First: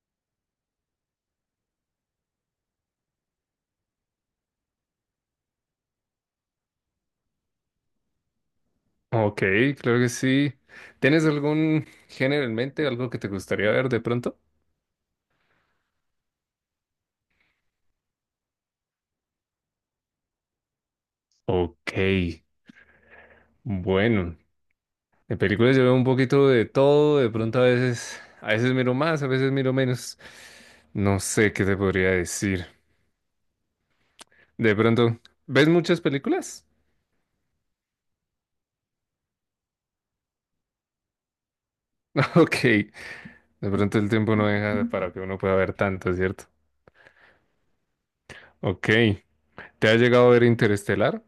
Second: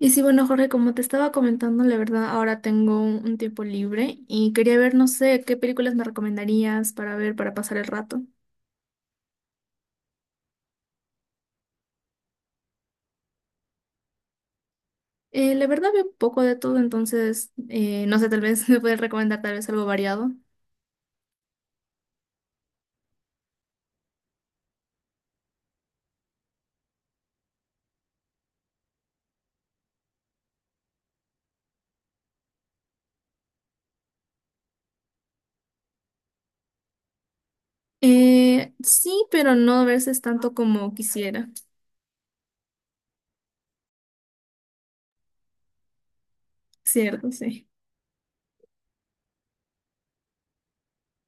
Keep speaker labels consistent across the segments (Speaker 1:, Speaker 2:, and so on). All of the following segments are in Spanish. Speaker 1: Y sí, bueno, Jorge, como te estaba comentando, la verdad, ahora tengo un tiempo libre y quería ver, no sé, qué películas me recomendarías para ver, para pasar el rato.
Speaker 2: Ok, claro que sí. ¿Tienes algún género en mente, algo que te gustaría ver de pronto?
Speaker 1: La verdad, veo un poco de todo, entonces, no sé, tal vez me puedes recomendar tal vez algo variado.
Speaker 2: Ok, bueno, en películas yo veo un poquito de todo, de pronto a veces miro más, a veces miro menos. No sé qué te podría decir. De pronto, ¿ves muchas películas?
Speaker 1: Sí, pero no a veces tanto como quisiera,
Speaker 2: Ok, de pronto el tiempo no deja para que uno pueda ver tanto, ¿cierto?
Speaker 1: ¿cierto? Sí.
Speaker 2: Ok, ¿te ha llegado a ver Interestelar?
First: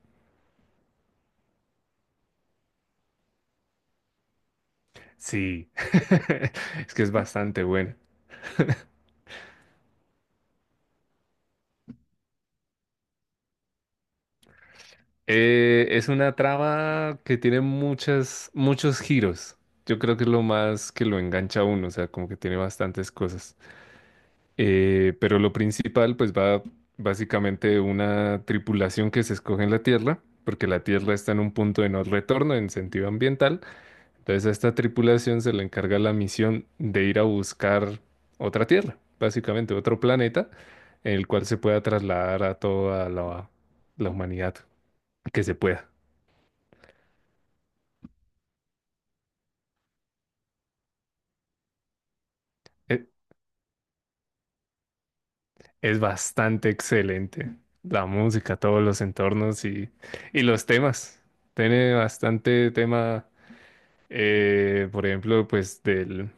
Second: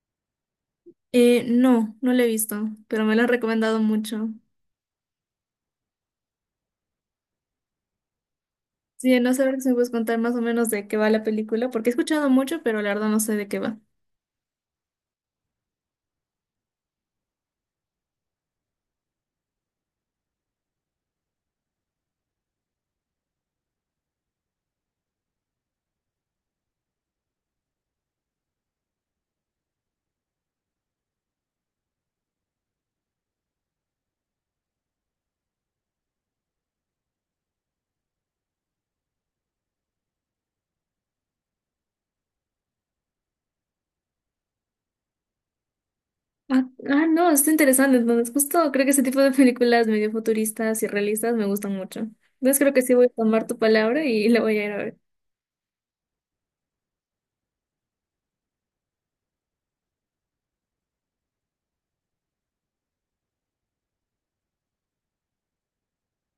Speaker 1: No, no la he visto, pero me lo han recomendado mucho.
Speaker 2: Sí, es que es bastante buena.
Speaker 1: Sí, no sé, a ver si me puedes contar más o menos de qué va la película, porque he escuchado mucho, pero la verdad no sé de qué va.
Speaker 2: Es una trama que tiene muchos giros. Yo creo que es lo más que lo engancha a uno, o sea, como que tiene bastantes cosas. Pero lo principal, pues va básicamente de una tripulación que se escoge en la Tierra, porque la Tierra está en un punto de no retorno en sentido ambiental. Entonces a esta tripulación se le encarga la misión de ir a buscar otra Tierra, básicamente otro planeta, en el cual se pueda trasladar a toda la humanidad que se pueda.
Speaker 1: Ah, ah, no, está interesante. Entonces, justo creo que ese tipo de películas medio futuristas y realistas me gustan mucho. Entonces, creo que sí voy
Speaker 2: E-
Speaker 1: a tomar tu palabra y la voy a ir a ver.
Speaker 2: Es bastante excelente. La música, todos los entornos y los temas. Tiene bastante tema, por ejemplo,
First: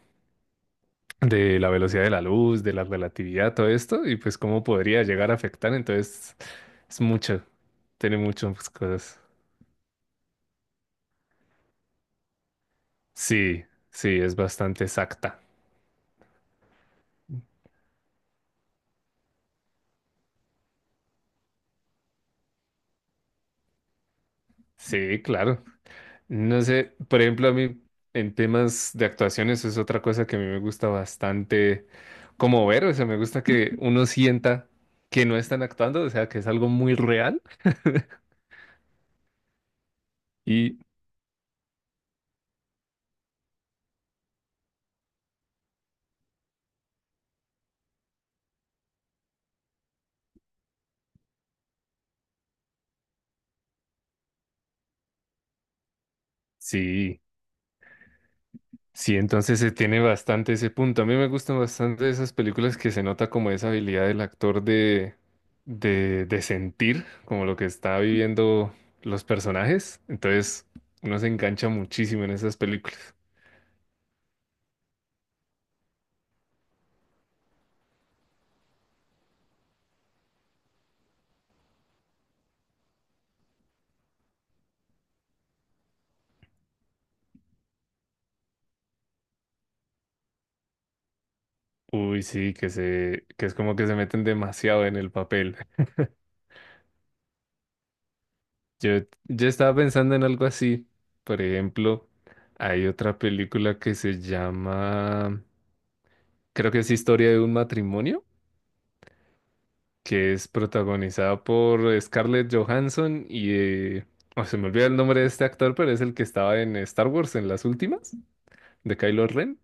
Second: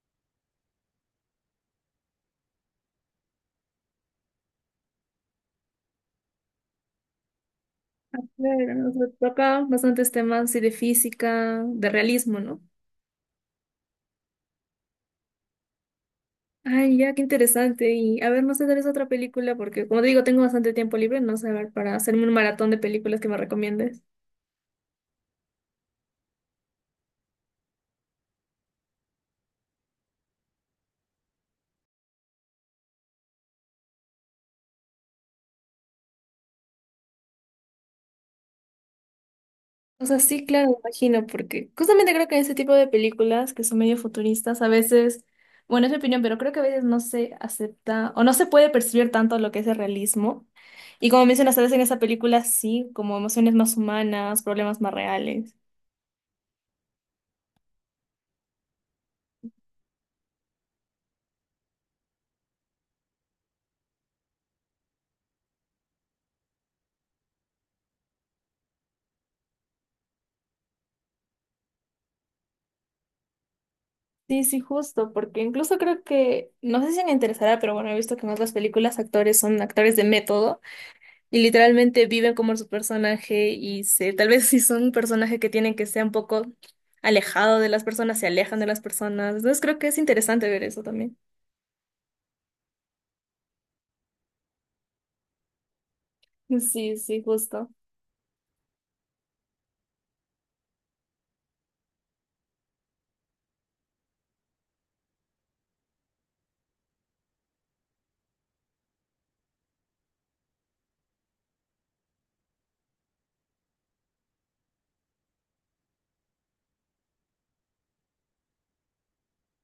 Speaker 2: de la velocidad de la luz, de la relatividad, todo esto, y pues cómo podría llegar a afectar. Entonces, es mucho. Tiene muchas
Speaker 1: Claro, nos
Speaker 2: cosas.
Speaker 1: toca bastantes temas sí, de física, de realismo, ¿no?
Speaker 2: Sí, sí, es bastante exacta.
Speaker 1: Ay, ya, qué interesante. Y a ver, no sé, tal vez otra película, porque como te digo, tengo bastante tiempo libre, no sé, a ver, para hacerme un maratón de películas que me recomiendes.
Speaker 2: Sí, claro. No sé, por ejemplo, a mí en temas de actuaciones es otra cosa que a mí me gusta bastante como ver, o sea, me gusta que uno sienta que no están actuando, o sea, que es algo muy real
Speaker 1: O sea, sí, claro, me
Speaker 2: y
Speaker 1: imagino, porque justamente creo que en ese tipo de películas que son medio futuristas, a veces, bueno, es mi opinión, pero creo que a veces no se acepta o no se puede percibir tanto lo que es el realismo. Y como mencionas, a veces en esa película sí, como emociones más humanas, problemas más reales.
Speaker 2: sí, sí, entonces se tiene bastante ese punto. A mí me gustan bastante esas películas que se nota como esa habilidad del actor de sentir como lo que está viviendo los personajes, entonces uno se engancha muchísimo en esas películas.
Speaker 1: Sí, sí, justo, porque incluso creo que, no sé si me interesará, pero bueno, he visto que en otras películas actores son actores de método. Y literalmente viven como su personaje y se, tal vez, si son un personaje que tienen que ser un poco alejado de las personas, se alejan de las personas. Entonces creo que es interesante ver eso también.
Speaker 2: Uy, sí, que es como que se meten demasiado en el papel.
Speaker 1: Sí, sí, justo.
Speaker 2: Yo, yo estaba pensando en algo así. Por ejemplo, hay otra película que se llama, creo que es Historia de un matrimonio, que es protagonizada por Scarlett Johansson y, oh, se me olvida el nombre de este actor, pero es el que estaba en Star Wars en las últimas, de Kylo Ren.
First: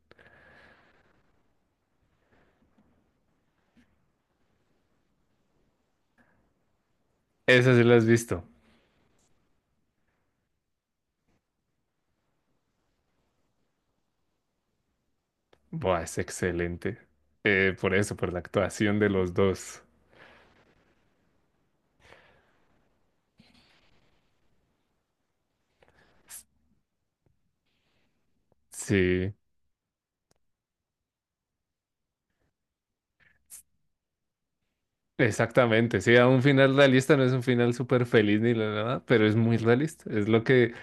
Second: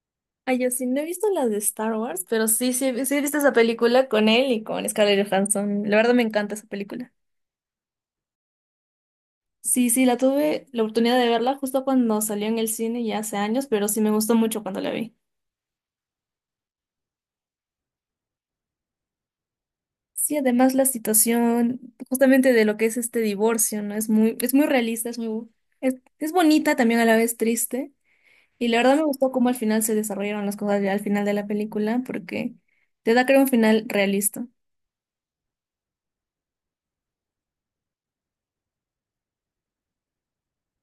Speaker 1: Ay, yo sí, no he visto las de Star Wars, pero sí, sí, sí he visto esa película con él y con Scarlett Johansson. La verdad me encanta esa película.
Speaker 2: Esa sí la has visto.
Speaker 1: Sí, sí, la tuve la oportunidad de verla justo cuando salió en el cine ya hace años, pero sí me gustó mucho cuando la vi.
Speaker 2: Buah, es excelente. Por eso, por la actuación de los dos.
Speaker 1: Sí, además la situación justamente de lo que es este divorcio, ¿no? Es muy realista, es bonita también a la vez triste. Y la verdad me gustó
Speaker 2: Sí.
Speaker 1: cómo al final se desarrollaron las cosas ya al final de la película, porque te da, creo, un final realista.
Speaker 2: Exactamente, sí, a un final realista no es un final súper feliz ni la nada, pero es muy realista, es lo que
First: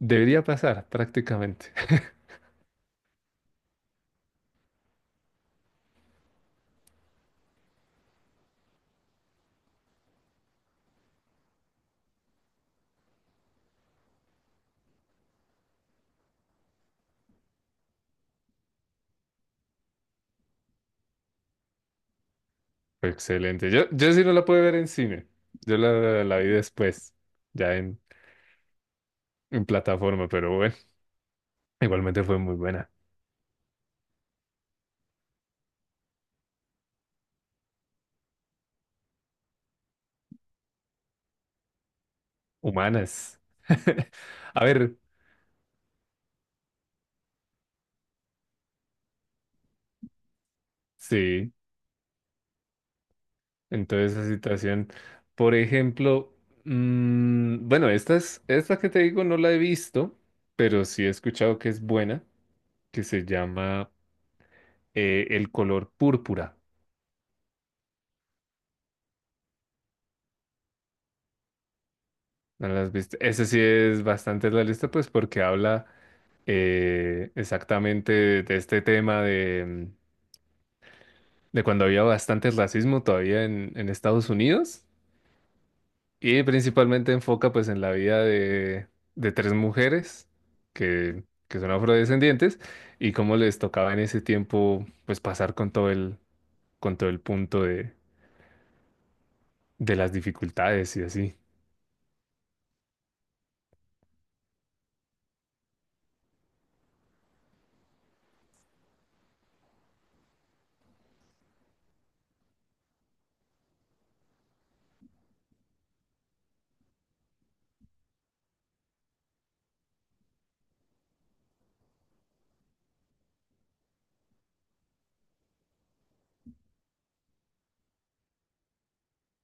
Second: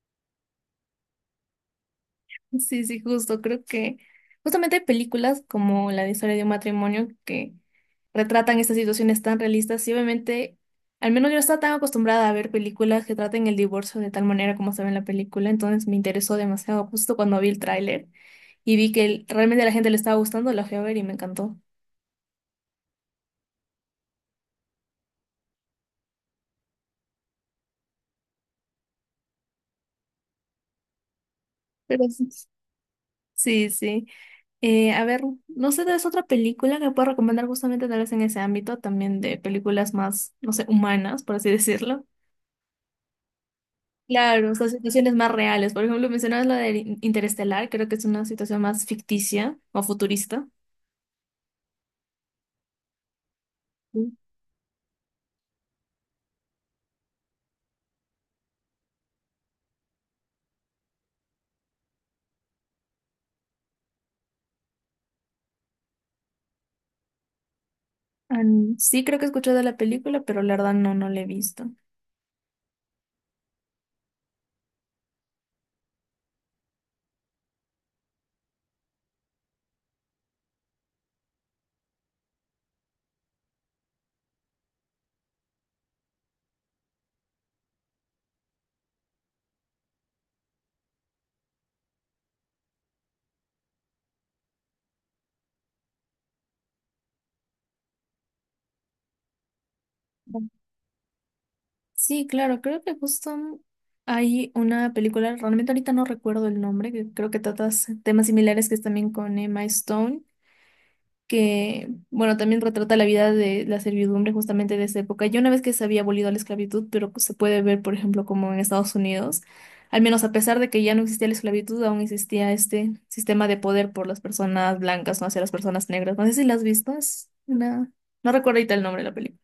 Speaker 2: debería pasar prácticamente.
Speaker 1: Sí, sí, justo. Creo que justamente hay películas como la de Historia de un Matrimonio que retratan estas situaciones tan realistas y obviamente, al menos yo no estaba tan acostumbrada a ver películas que traten el divorcio de tal manera como se ve en la película, entonces me interesó demasiado justo cuando vi el tráiler y vi que realmente a la gente le estaba gustando, la fui a ver y me encantó.
Speaker 2: Excelente, yo sí no la pude ver en cine, yo la vi después, ya en plataforma, pero bueno,
Speaker 1: Pero
Speaker 2: igualmente
Speaker 1: sí,
Speaker 2: fue muy buena.
Speaker 1: sí, sí. A ver, no sé, ¿es otra película que puedo recomendar justamente tal vez en ese ámbito también de películas más, no sé, humanas, por así decirlo?
Speaker 2: Humanas.
Speaker 1: Claro,
Speaker 2: A
Speaker 1: son
Speaker 2: ver,
Speaker 1: situaciones más reales. Por ejemplo, mencionabas la de Interestelar, creo que es una situación más ficticia o futurista.
Speaker 2: sí, entonces
Speaker 1: Sí.
Speaker 2: esa situación, por ejemplo, mm, bueno, esta es, esta que te digo no la he visto, pero sí he escuchado que es buena, que se llama... el color púrpura.
Speaker 1: An- sí, creo que he escuchado de la película, pero la verdad no, no la he visto.
Speaker 2: ¿No lo has visto? Ese sí es bastante realista, pues porque habla exactamente de este tema de, mm, de cuando había bastante racismo todavía en Estados Unidos y principalmente enfoca pues en la vida de tres mujeres que son afrodescendientes y cómo les tocaba en ese tiempo pues pasar con todo con todo el punto de las
Speaker 1: Ujú.
Speaker 2: dificultades y así.
Speaker 1: Sí, claro, creo que justo hay una película, realmente ahorita no recuerdo el nombre, que creo que trata temas similares, que es también con Emma Stone. Que, bueno, también retrata la vida de la servidumbre justamente de esa época. Ya una vez que se había abolido la esclavitud, pero pues, se puede ver, por ejemplo, como en Estados Unidos, al menos a pesar de que ya no existía la esclavitud, aún existía este sistema de poder por las personas blancas, no hacia las personas negras. No sé si la has visto, es una... No recuerdo ahorita el nombre de la película.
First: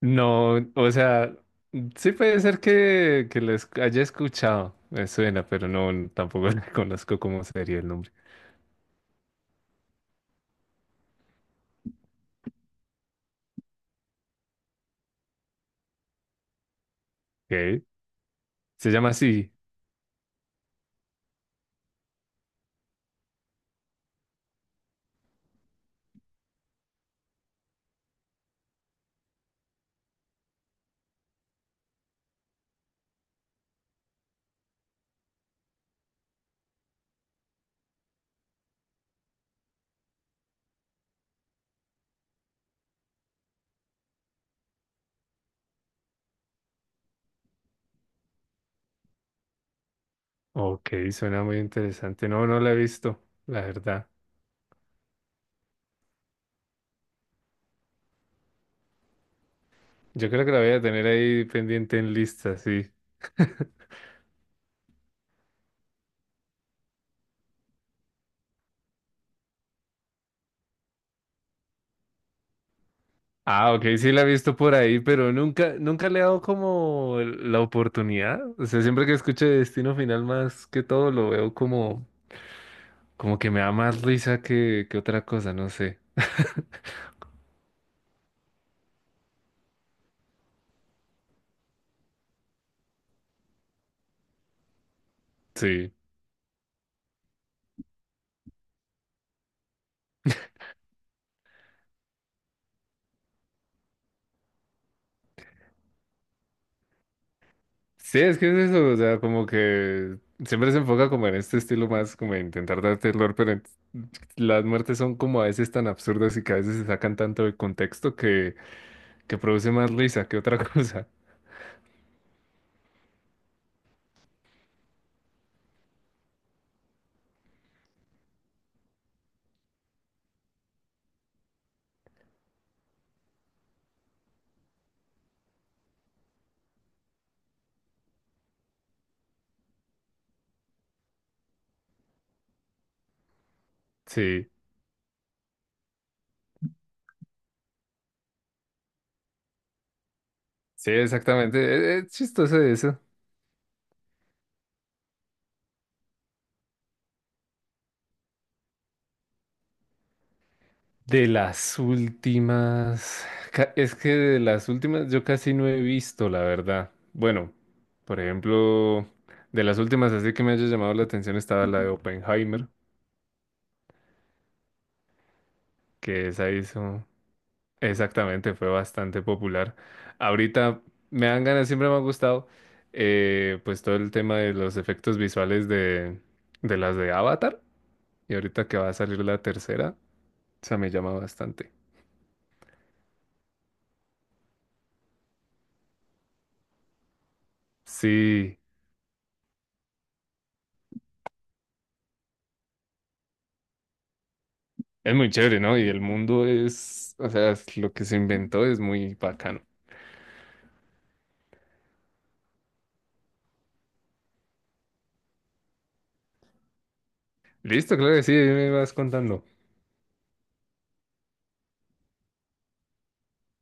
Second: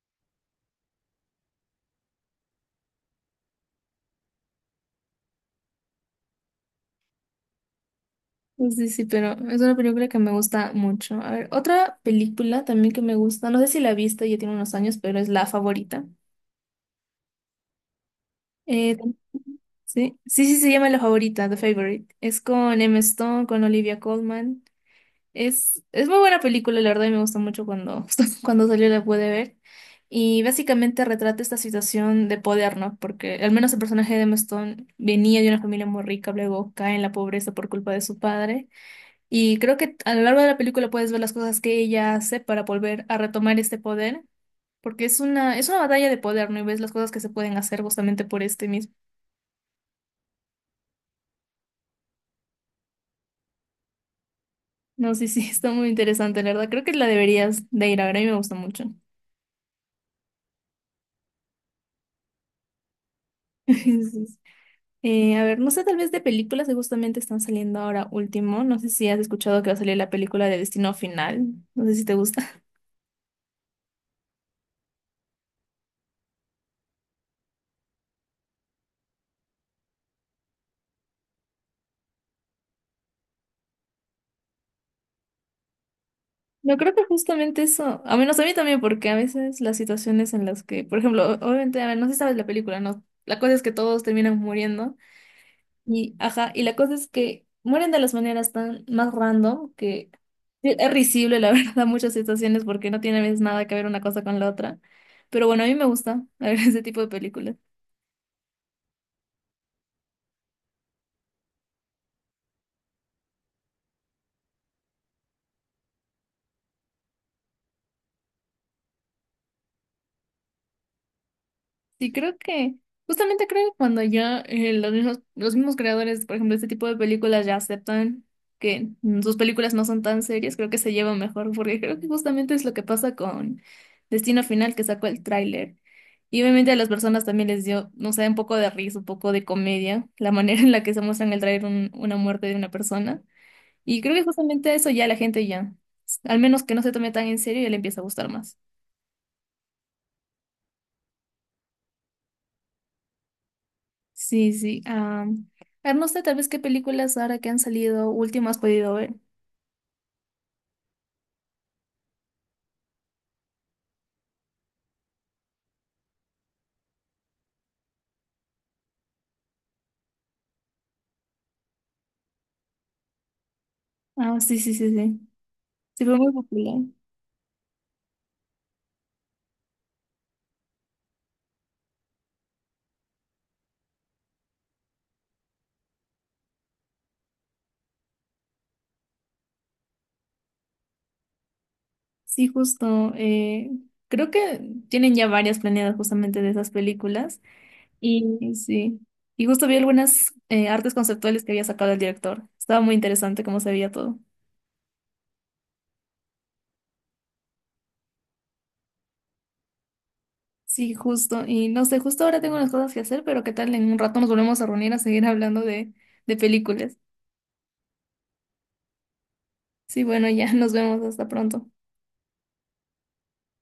Speaker 2: No, o sea, sí puede ser que lo haya escuchado, me suena, pero no, tampoco le conozco cómo sería el nombre.
Speaker 1: Sí, sí, pero es una película que me gusta mucho. A ver, otra película también que me gusta, no sé si la viste, ya tiene unos años, pero es La Favorita.
Speaker 2: Ok, se
Speaker 1: Eh,
Speaker 2: llama así.
Speaker 1: Sí, sí, sí, se llama La Favorita, The Favorite. Es con Emma Stone, con Olivia Colman. Es muy buena película, la verdad, y me gustó mucho cuando, cuando salió la pude ver. Y básicamente retrata esta situación de poder, ¿no? Porque al menos el personaje de Emma Stone venía de una familia muy rica, luego cae en la pobreza por culpa de su padre. Y creo que a lo largo de la película puedes ver las cosas que ella hace para volver a retomar este poder. Porque es una batalla de poder, ¿no? Y ves las cosas que se pueden hacer justamente por este mismo.
Speaker 2: Ok, suena muy interesante. No, no la he visto, la verdad.
Speaker 1: No, sí, sí, está muy interesante, la verdad. Creo que la deberías de ir a ver, a mí me gusta mucho.
Speaker 2: Yo creo que la voy a tener ahí pendiente en lista, sí.
Speaker 1: Entonces, a ver, no sé, tal vez de películas que justamente están saliendo ahora último. No sé si has escuchado que va a salir la película de Destino Final. No sé si te gusta.
Speaker 2: Ah, ok, sí la he visto por ahí, pero nunca, nunca le he dado como la oportunidad. O sea, siempre que escucho Destino Final más que todo, lo veo como, como que me da más risa que otra cosa, no sé.
Speaker 1: Yo creo que justamente eso, a menos a mí también, porque a veces las situaciones en las que, por ejemplo, obviamente, a ver, no sé si sabes la película, ¿no? La cosa es que todos terminan muriendo.
Speaker 2: Sí.
Speaker 1: Y, ajá, y la cosa es que mueren de las maneras tan más random que es risible, la verdad, muchas situaciones porque no tiene a veces nada que ver una cosa con la otra. Pero bueno, a mí me gusta ver ese tipo de películas.
Speaker 2: Sí, es que es eso, o sea, como que siempre se enfoca como en este estilo más, como de intentar dar terror, pero las muertes son como a veces tan absurdas y que a veces se sacan tanto de contexto que produce más risa que otra cosa.
Speaker 1: Sí, creo que, justamente creo que cuando ya los mismos creadores, por ejemplo, de este tipo de películas ya aceptan que sus películas no son tan serias, creo que se llevan mejor, porque creo que justamente es lo que pasa con Destino Final, que sacó el tráiler. Y obviamente a las personas también les dio, no sé, un poco de risa, un poco de comedia, la manera en la que se muestra en el tráiler una muerte de una persona. Y creo que
Speaker 2: Sí,
Speaker 1: justamente eso ya la gente ya, al menos que no se tome tan en serio, ya le empieza a gustar más.
Speaker 2: sí, exactamente. Es chistoso eso.
Speaker 1: Sí, sí. Am, a ver, no sé, tal vez qué películas ahora que han salido últimas has podido ver.
Speaker 2: De las últimas, es que de las últimas yo casi no he visto, la verdad. Bueno, por ejemplo, de las últimas así que me haya llamado la atención estaba la de Oppenheimer,
Speaker 1: Ah, sí, sí, sí, sí. Sí, fue
Speaker 2: que
Speaker 1: muy
Speaker 2: esa
Speaker 1: popular.
Speaker 2: hizo. Exactamente, fue bastante popular. Ahorita me dan ganas, siempre me ha gustado, pues todo el tema de los efectos visuales de las de Avatar. Y ahorita que va a salir la tercera, o sea, me llama bastante.
Speaker 1: Sí, justo. Creo que tienen ya varias planeadas justamente de esas películas. Y
Speaker 2: Sí,
Speaker 1: sí. Y justo vi algunas artes conceptuales que había sacado el director. Estaba muy interesante cómo se veía todo.
Speaker 2: es muy chévere, ¿no? Y el mundo es, o sea, es lo que se inventó es muy bacano.
Speaker 1: Sí, justo. Y no sé, justo ahora tengo unas cosas que hacer, pero qué tal en un rato nos volvemos a reunir a seguir hablando de películas.
Speaker 2: Listo, claro que sí, ahí me vas contando.
Speaker 1: Sí, bueno, ya nos vemos. Hasta pronto.